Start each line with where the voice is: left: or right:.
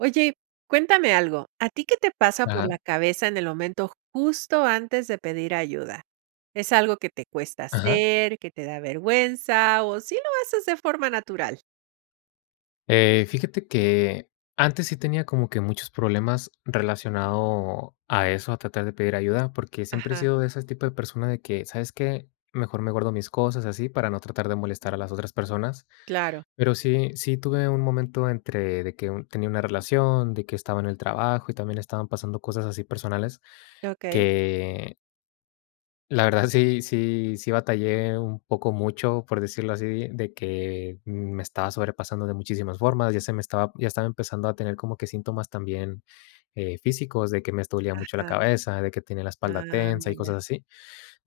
right: Oye, cuéntame algo, ¿a ti qué te pasa por
left: Ajá,
right: la cabeza en el momento justo antes de pedir ayuda? ¿Es algo que te cuesta
left: ajá.
right: hacer, que te da vergüenza o si lo haces de forma natural?
left: Fíjate que antes sí tenía como que muchos problemas relacionado a eso, a tratar de pedir ayuda, porque siempre he
right: Ajá,
left: sido de ese tipo de persona de que, ¿sabes qué? Mejor me guardo mis cosas así para no tratar de molestar a las otras personas.
right: claro.
left: Pero sí, sí tuve un momento entre de que tenía una relación, de que estaba en el trabajo y también estaban pasando cosas así personales
right: Okey.
left: que la verdad sí, sí, sí batallé un poco mucho, por decirlo así, de que me estaba sobrepasando de muchísimas formas, ya estaba empezando a tener como que síntomas también, físicos, de que me dolía mucho la
right: Ajá.
left: cabeza, de que tenía la espalda
right: Ah,
left: tensa y
right: ya,
left: cosas así,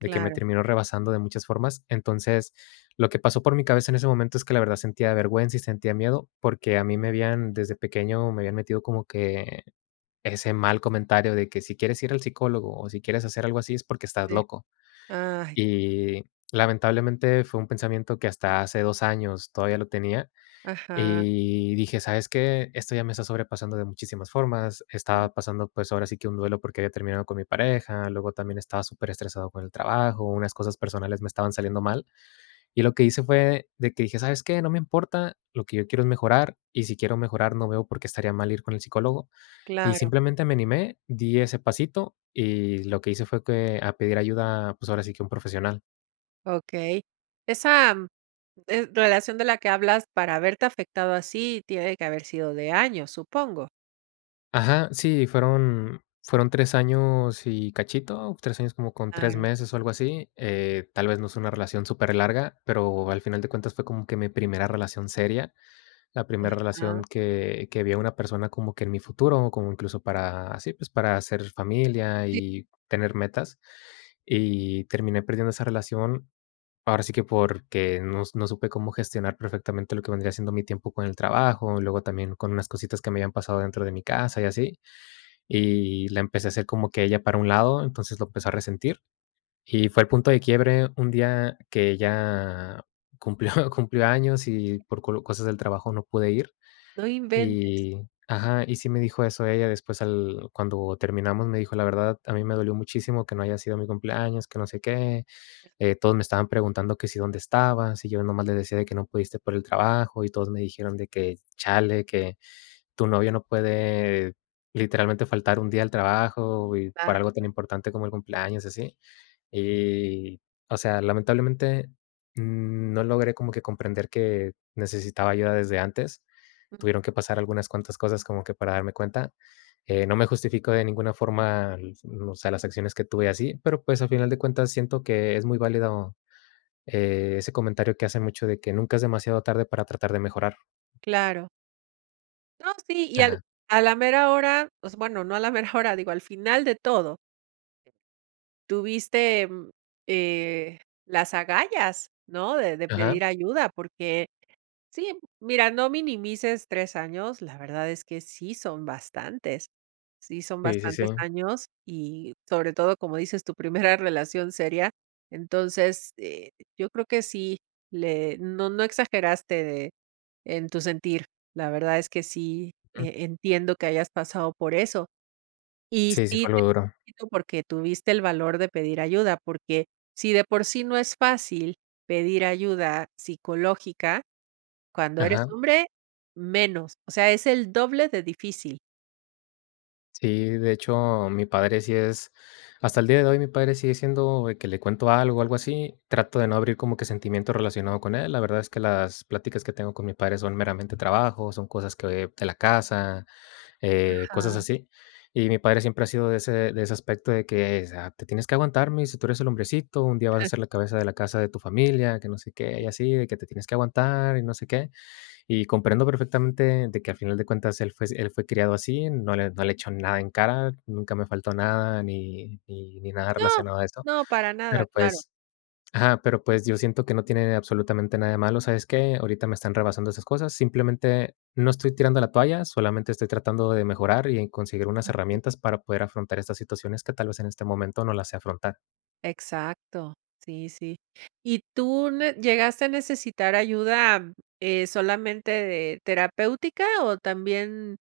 left: de que me terminó rebasando de muchas formas. Entonces, lo que pasó por mi cabeza en ese momento es que la verdad sentía vergüenza y sentía miedo, porque a mí me habían desde pequeño me habían metido como que ese mal comentario de que si quieres ir al psicólogo o si quieres hacer algo así es porque estás
right: Sí.
left: loco.
right: Ay,
left: Y lamentablemente fue un pensamiento que hasta hace 2 años todavía lo tenía,
right: ajá.
left: y dije: "¿Sabes qué? Esto ya me está sobrepasando de muchísimas formas".
right: Mm,
left: Estaba pasando, pues, ahora sí que un duelo porque había terminado con mi pareja, luego también estaba súper estresado con el trabajo, unas cosas personales me estaban saliendo mal. Y lo que hice fue de que dije: "¿Sabes qué? No me importa, lo que yo quiero es mejorar, y si quiero mejorar, no veo por qué estaría mal ir con el psicólogo". Y
right: claro,
left: simplemente me animé, di ese pasito, y lo que hice fue que a pedir ayuda, pues, ahora sí que un profesional.
right: okey. Esa, relación de la que hablas, para haberte afectado así, tiene que haber sido de años, supongo.
left: Ajá, sí, fueron 3 años y cachito, 3 años como con 3
right: Claro.
left: meses o algo así, tal vez no es una relación súper larga, pero al final de cuentas fue como que mi primera relación seria, la primera
right: Ajá.
left: relación que vi a una persona como que en mi futuro, como incluso para así, pues, para hacer familia
right: Sí.
left: y tener metas, y terminé perdiendo esa relación, ahora sí que porque no supe cómo gestionar perfectamente lo que vendría siendo mi tiempo con el trabajo, luego también con unas cositas que me habían pasado dentro de mi casa y así, y la empecé a hacer como que ella para un lado, entonces lo empezó a resentir. Y fue el punto de quiebre un día que ella cumplió cumplió años y por colo cosas del trabajo no pude ir.
right: No inventes.
left: Y ajá, y sí me dijo eso ella después al cuando terminamos, me dijo: "La verdad, a mí me dolió muchísimo que no haya sido mi cumpleaños, que no sé qué, todos me estaban preguntando que si dónde estabas, y yo nomás les decía de que no pudiste por el trabajo, y todos me dijeron de que: 'Chale, que tu novio no puede literalmente faltar un día al trabajo y por
right: Ah.
left: algo tan importante como el cumpleaños, así. Y, o sea, lamentablemente, no logré como que comprender que necesitaba ayuda desde antes. Tuvieron que pasar algunas cuantas cosas como que para darme cuenta. No me justifico de ninguna forma, l o sea, las acciones que tuve así, pero, pues, al final de cuentas siento que es muy válido, ese comentario que hacen mucho de que nunca es demasiado tarde para tratar de mejorar.
right: Claro. No, sí, y al
left: Ajá,
right: a la mera hora, pues, bueno, no a la mera hora, digo, al final de todo, tuviste, eh, las agallas, ¿no? De
left: ajá.
right: pedir ayuda, porque sí, mira, no minimices 3 años, la verdad es que sí son bastantes. Sí son
left: Sí, sí, sí.
right: bastantes años y, sobre todo, como dices, tu primera relación seria. Entonces, yo creo que sí, le no exageraste en tu sentir. La verdad es que sí, entiendo que hayas pasado por eso. Y
left: Sí, sí
right: sí
left: fue
right: te
left: algo duro.
right: felicito porque tuviste el valor de pedir ayuda, porque si de por sí no es fácil pedir ayuda psicológica, cuando eres
left: Ajá.
right: hombre, menos. O sea, es el doble de difícil.
left: Sí, de hecho, mi padre sí es hasta el día de hoy mi padre sigue siendo de que le cuento algo o algo así, trato de no abrir como que sentimiento relacionado con él. La verdad es que las pláticas que tengo con mi padre son meramente trabajo, son cosas que de la casa, cosas
right: Ajá.
left: así. Y mi padre siempre ha sido de ese aspecto de que, ah, te tienes que aguantar, me dice, tú eres el hombrecito, un día vas a ser la cabeza de la casa de tu familia, que no sé qué, y así, de que te tienes que aguantar y no sé qué. Y comprendo perfectamente de que al final de cuentas él fue criado así, no le echó nada en cara, nunca me faltó nada, ni nada
right: No,
left: relacionado a eso.
right: no, para nada,
left: Pero,
right: claro.
left: pues ajá, pero, pues, yo siento que no tiene absolutamente nada de malo, ¿sabes qué? Ahorita me están rebasando esas cosas, simplemente no estoy tirando la toalla, solamente estoy tratando de mejorar y en conseguir unas herramientas para poder afrontar estas situaciones que tal vez en este momento no las sé afrontar.
right: Exacto, sí, sí. ¿Y tú ne- llegaste a necesitar ayuda solamente de terapéutica o también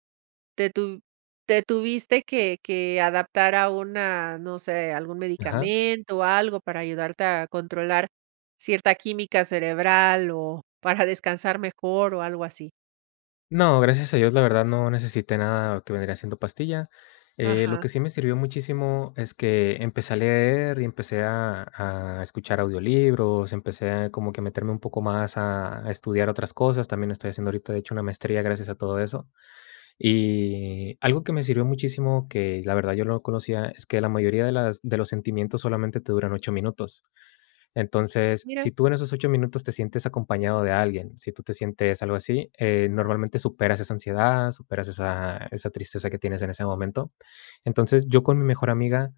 right: Te tu te tuviste que adaptar a una, no sé, algún
left: Ajá.
right: medicamento o algo para ayudarte a controlar cierta química cerebral o para descansar mejor o algo así.
left: No, gracias a Dios, la verdad no necesité nada que vendría siendo pastilla. Lo
right: Ajá,
left: que sí me sirvió muchísimo es que empecé a leer y empecé a escuchar audiolibros, empecé a como que meterme un poco más a estudiar otras cosas. También estoy haciendo ahorita, de hecho, una maestría gracias a todo eso. Y algo que me sirvió muchísimo, que la verdad yo no conocía, es que la mayoría de las, de los sentimientos solamente te duran 8 minutos. Entonces,
right: mira.
left: si tú en esos 8 minutos te sientes acompañado de alguien, si tú te sientes algo así, normalmente superas esa ansiedad, superas esa tristeza que tienes en ese momento. Entonces, yo con mi mejor amiga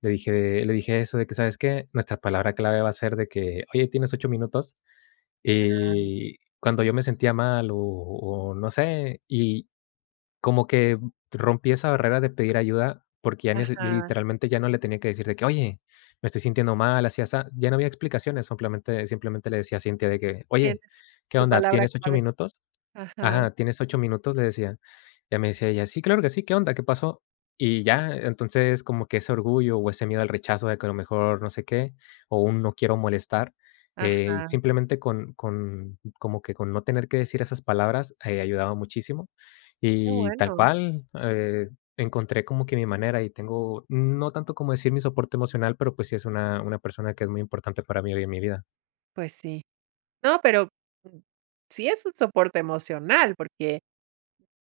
left: le dije eso de que, ¿sabes qué? Nuestra palabra clave va a ser de que: "Oye, tienes 8 minutos",
right: Ah,
left: y cuando yo me sentía mal o no sé, y como que rompí esa barrera de pedir ayuda, porque ya nece
right: ajá,
left: literalmente ya no le tenía que decir de que: "Oye, me estoy sintiendo mal, así, asá". Ya no había explicaciones, simplemente le decía a Cintia de que: "Oye,
right: tienes
left: ¿qué
right: tu
left: onda?
right: palabra
left: ¿Tienes 8
right: clave.
left: minutos?".
right: Ajá,
left: Ajá, ¿tienes 8 minutos? Le decía. Ya me decía ella: "Sí, claro que sí, ¿qué onda? ¿Qué pasó?". Y ya, entonces, como que ese orgullo o ese miedo al rechazo de que a lo mejor no sé qué, o un no quiero molestar,
right: ajá,
left: simplemente con como que con no tener que decir esas palabras, ayudaba muchísimo.
right: qué
left: Y tal
right: bueno.
left: cual, encontré como que mi manera y tengo, no tanto como decir mi soporte emocional, pero pues sí es una persona que es muy importante para mí hoy en mi vida.
right: Pues sí. No, pero, mm, sí es un soporte emocional, porque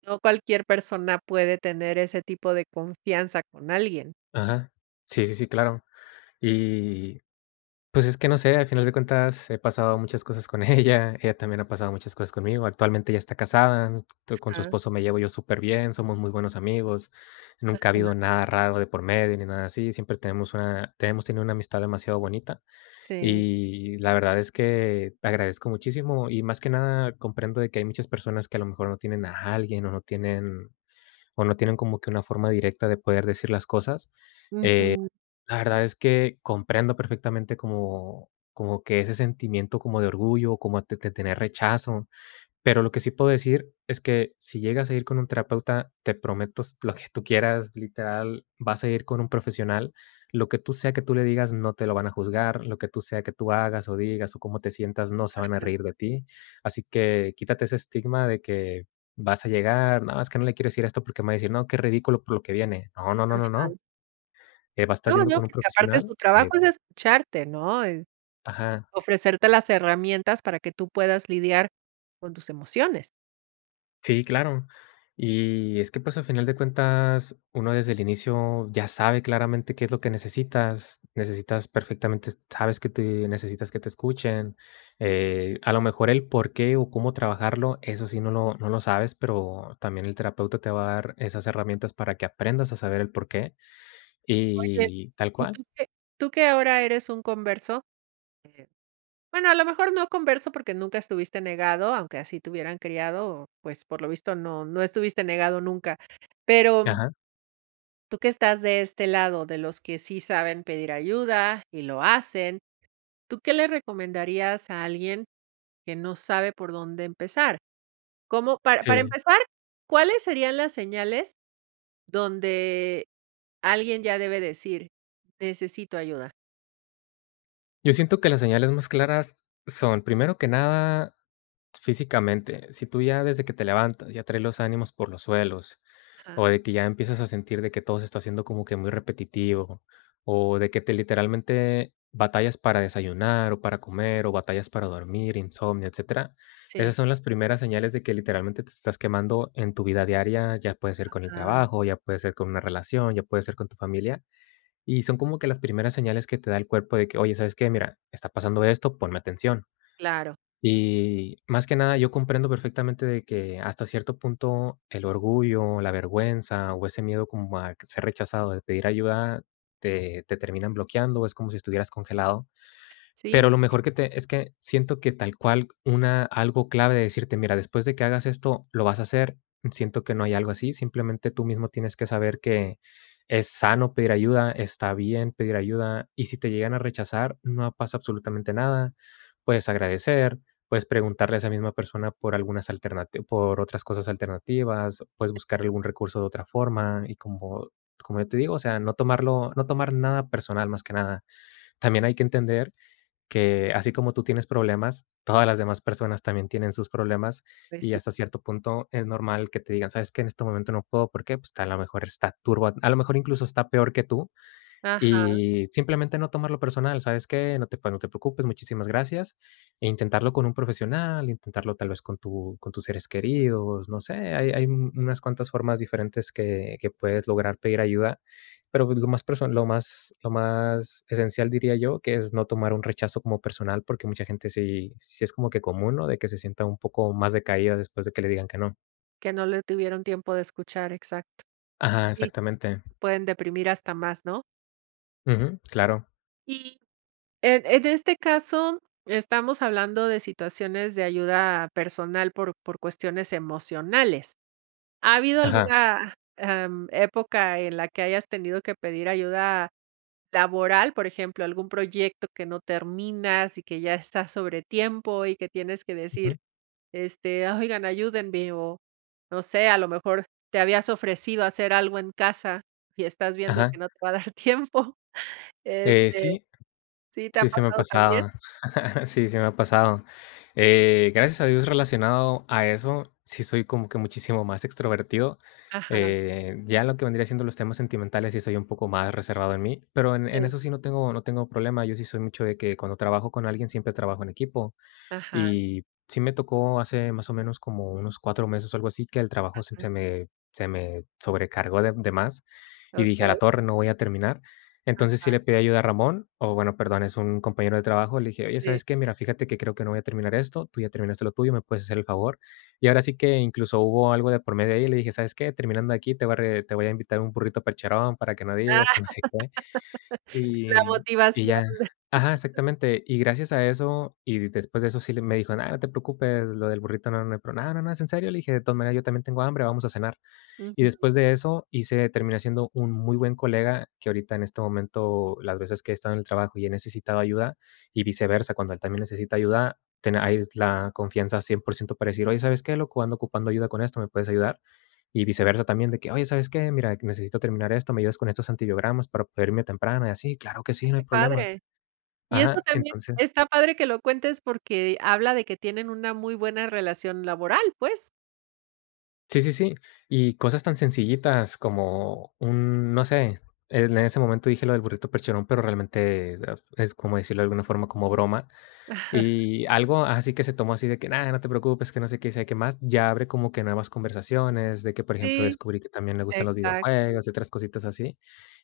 right: no cualquier persona puede tener ese tipo de confianza con alguien.
left: Ajá. Sí, sí, sí, claro. Y pues es que no sé, al final de cuentas he pasado muchas cosas con ella también ha pasado muchas cosas conmigo. Actualmente ella está casada, t con su
right: Ajá,
left: esposo me llevo yo súper bien. Somos muy buenos amigos, nunca ha habido
right: ajá,
left: nada raro de por medio ni nada así, siempre tenemos tenido una amistad demasiado bonita
right: sí.
left: y la verdad es que agradezco muchísimo y más que nada comprendo de que hay muchas personas que a lo mejor no tienen a alguien o no tienen como que una forma directa de poder decir las cosas.
right: Ujú,
left: La verdad es que comprendo perfectamente como que ese sentimiento como de orgullo, como de tener rechazo, pero lo que sí puedo decir es que si llegas a ir con un terapeuta, te prometo s lo que tú quieras, literal, vas a ir con un profesional, lo que tú sea que tú le digas no te lo van a juzgar, lo que tú sea que tú hagas o digas o cómo te sientas no se van a reír de ti, así que quítate ese estigma de que vas a llegar, no, es que no le quiero decir esto porque me va a decir: "No, qué ridículo por lo que viene". No, no, no, no,
right: ajá.
left: no. Vas a estar
right: No,
left: yendo
right: no,
left: con un
right: porque aparte
left: profesional,
right: su trabajo es escucharte, ¿no? Es
left: ajá,
right: ofrecerte las herramientas para que tú puedas lidiar con tus emociones.
left: sí, claro. Y es que, pues, al final de cuentas, uno desde el inicio ya sabe claramente qué es lo que necesitas. Necesitas perfectamente sabes que te necesitas que te escuchen.
right: Mm.
left: A lo mejor el por qué o cómo trabajarlo, eso sí no lo sabes, pero también el terapeuta te va a dar esas herramientas para que aprendas a saber el por qué,
right: Oye,
left: y tal
right: ¿y
left: cual.
right: tú que tú que ahora eres un converso? Bueno, a lo mejor no converso porque nunca estuviste negado, aunque así te hubieran criado, pues, por lo visto no estuviste negado nunca. Pero
left: Ajá,
right: tú que estás de este lado, de los que sí saben pedir ayuda y lo hacen, ¿tú qué le recomendarías a alguien que no sabe por dónde empezar? Como para
left: sí.
right: empezar, ¿cuáles serían las señales donde alguien ya debe decir: "Necesito ayuda"?
left: Yo siento que las señales más claras son, primero que nada, físicamente, si tú ya desde que te levantas ya traes los ánimos por los suelos, o
right: Ajá,
left: de que ya empiezas a sentir de que todo se está haciendo como que muy repetitivo, o de que te literalmente batallas para desayunar o para comer, o batallas para dormir, insomnio, etcétera, esas
right: sí,
left: son las primeras señales de que literalmente te estás quemando en tu vida diaria, ya puede ser con el
right: ah,
left: trabajo, ya puede ser con una relación, ya puede ser con tu familia, y son como que las primeras señales que te da el cuerpo de que, oye, ¿sabes qué? Mira, está pasando esto, ponme atención.
right: claro.
left: Y más que nada, yo comprendo perfectamente de que hasta cierto punto el orgullo, la vergüenza o ese miedo como a ser rechazado, de pedir ayuda, te terminan bloqueando, es como si estuvieras congelado.
right: Sí,
left: Pero lo mejor que te es que siento que tal cual una algo clave de decirte: "Mira, después de que hagas esto, lo vas a hacer". Siento que no hay algo así, simplemente tú mismo tienes que saber que es sano pedir ayuda, está bien pedir ayuda, y si te llegan a rechazar, no pasa absolutamente nada. Puedes agradecer, puedes preguntarle a esa misma persona por algunas alternati por otras cosas alternativas, puedes buscar algún recurso de otra forma y como yo te digo, o sea, no tomar nada personal, más que nada. También hay que entender que así como tú tienes problemas, todas las demás personas también tienen sus problemas
right: pues
left: y
right: sí.
left: hasta cierto punto es normal que te digan, sabes que en este momento no puedo, ¿por qué? Pues a lo mejor está turbo, a lo mejor incluso está peor que tú
right: Ajá,
left: y simplemente no tomarlo personal, ¿sabes qué? No te preocupes, muchísimas gracias. E intentarlo con un profesional, intentarlo tal vez con tu con tus seres queridos, no sé, hay unas cuantas formas diferentes que puedes lograr pedir ayuda, pero, pues, lo más person lo más esencial, diría yo, que es no tomar un rechazo como personal, porque mucha gente sí es como que común, ¿no? De que se sienta un poco más decaída después de que le digan que no.
right: que no le tuvieron tiempo de escuchar, exacto.
left: Ajá,
right: Sí,
left: exactamente.
right: pueden deprimir hasta más, ¿no?
left: Ujú, claro.
right: Y en este caso, estamos hablando de situaciones de ayuda personal por cuestiones emocionales. ¿Ha habido
left: Ajá.
right: alguna, época en la que hayas tenido que pedir ayuda laboral, por ejemplo, algún proyecto que no terminas y que ya está sobre tiempo y que tienes que decir,
left: Ujú.
right: este, "Ah, oigan, ayúdenme o no sé, a lo mejor te habías ofrecido hacer algo en casa y estás viendo
left: Ajá.
right: que no te va a dar tiempo". Este,
left: Sí.
right: ¿sí te ha
left: Sí, se me ha
right: pasado también?
left: pasado. Sí, se me ha pasado. Gracias a Dios, relacionado a eso, sí soy como que muchísimo más extrovertido.
right: Ajá,
left: Ya lo que vendría siendo los temas sentimentales, sí soy un poco más reservado en mí, pero en
right: sí,
left: eso sí no tengo problema. Yo sí soy mucho de que cuando trabajo con alguien, siempre trabajo en equipo.
right: ajá,
left: Y sí me tocó hace más o menos como unos 4 meses o algo así, que el trabajo se
right: ah,
left: se me se me sobrecargó de más, y dije: "A la
right: okey,
left: torre, no voy a terminar". Entonces, sí
right: ajá,
left: le pedí ayuda a Ramón, o bueno, perdón, es un compañero de trabajo, le dije: "Oye,
right: sí.
left: ¿sabes qué? Mira, fíjate que creo que no voy a terminar esto, tú ya terminaste lo tuyo, ¿me puedes hacer el favor?". Y ahora sí que incluso hubo algo de por medio ahí, le dije: "¿Sabes qué? Terminando aquí, te voy a invitar un burrito percherón para que no digas
right: Ah,
left: que no sé qué". Y
right: la
left: y
right: motivación.
left: ya ajá, exactamente. Y gracias a eso, y después de eso sí le me dijo: nada no te preocupes, lo del burrito no, no hay pro". "No, no, no, es en serio", le dije, "de todas maneras yo también tengo hambre, vamos a cenar". Y
right: Ujú.
left: después de eso, hice terminé siendo un muy buen colega, que ahorita en este momento, las veces que he estado en el trabajo y he necesitado ayuda, y viceversa, cuando él también necesita ayuda, ten hay la confianza 100% para decir: "Oye, ¿sabes qué, loco? Ando ocupando ayuda con esto, ¿me puedes ayudar?". Y viceversa también de que: "Oye, ¿sabes qué? Mira, necesito terminar esto, ¿me ayudas con estos antibiogramas para poder irme temprano?". Y así, claro que sí,
right: Ay,
left: no hay
right: qué
left: problema.
right: padre. Y eso
left: Ajá,
right: también
left: entonces
right: está padre que lo cuentes porque habla de que tienen una muy buena relación laboral, pues.
left: Sí, sí, sí. Y cosas tan sencillitas como un, no sé, en ese momento dije lo del burrito percherón, pero realmente es como decirlo de alguna forma como broma. Y algo así que se tomó así de que nada, no te preocupes, que no sé qué, sé qué más, ya abre como que nuevas conversaciones, de que, por ejemplo,
right: Sí,
left: descubrí que también le gustan los
right: exacto.
left: videojuegos y otras cositas así.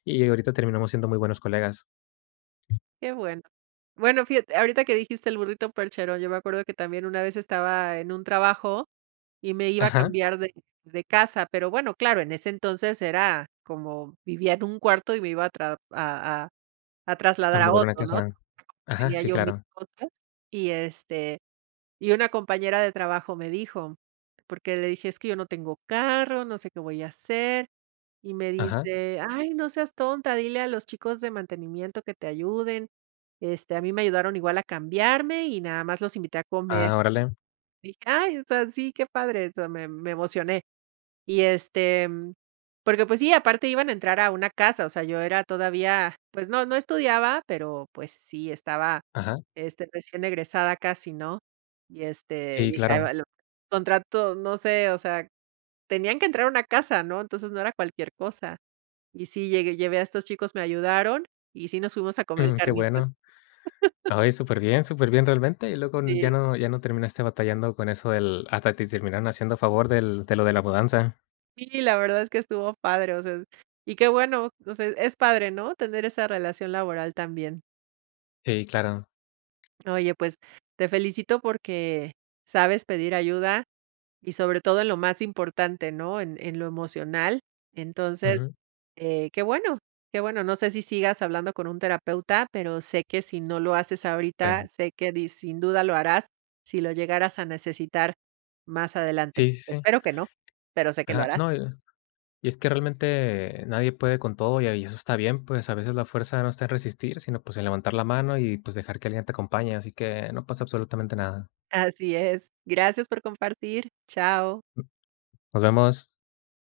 left: Y ahorita terminamos siendo muy buenos colegas.
right: Qué bueno. Bueno, fíjate, ahorita que dijiste el burrito percherón, yo me acuerdo que también una vez estaba en un trabajo y me iba a
left: Ajá,
right: cambiar de casa, pero bueno, claro, en ese entonces era como vivía en un cuarto y me iba a, tra- a
left: a
right: trasladar a
left: mudar una
right: otro, ¿no?
left: casa. Ajá,
right: Tenía
left: sí,
right: yo mis
left: claro.
right: cosas y este, y una compañera de trabajo me dijo, porque le dije: "Es que yo no tengo carro, no sé qué voy a hacer", y me
left: Ajá.
right: dice: "Ay, no seas tonta, dile a los chicos de mantenimiento que te ayuden". Este, a mí me ayudaron igual a cambiarme y nada más los invité a comer.
left: Ah, órale.
right: Dije: "Ay, o sea, sí, qué padre", o sea, me emocioné. Y, este, porque, pues sí, aparte iban a entrar a una casa, o sea, yo era todavía, pues no, no estudiaba, pero, pues sí, estaba,
left: Ajá.
right: este, recién egresada casi, ¿no? Y, este,
left: Sí,
right: dije: "Ay,
left: claro.
right: va lo contrato", no sé, o sea, tenían que entrar a una casa, ¿no? Entonces, no era cualquier cosa. Y sí, llegué llevé a estos chicos, me ayudaron y sí nos fuimos a comer
left: Mm, qué
right: carnitas.
left: bueno. Ay, súper bien realmente. Y luego
right: Sí,
left: ya no terminaste batallando con eso del hasta te terminaron haciendo favor del de lo de la mudanza.
right: sí, la verdad es que estuvo padre, o sea, y qué bueno, o sea, es padre, ¿no? Tener esa relación laboral también.
left: Sí, claro.
right: Oye, pues te felicito porque sabes pedir ayuda y sobre todo en lo más importante, ¿no? En lo emocional. Entonces,
left: Ujú.
right: qué bueno, qué bueno. No sé si sigas hablando con un terapeuta, pero sé que si no lo haces ahorita,
left: Sí.
right: sé que di- sin duda lo harás si lo llegaras a necesitar más adelante.
left: Sí, sí, sí.
right: Espero que no, pero sé que lo
left: Ajá.
right: harás.
left: No, y es que realmente nadie puede con todo y ahí eso está bien, pues, a veces la fuerza no está en resistir, sino, pues, en levantar la mano y, pues, dejar que alguien te acompañe, así que no pasa absolutamente nada.
right: Así es. Gracias por compartir. Chao.
left: Nos vemos.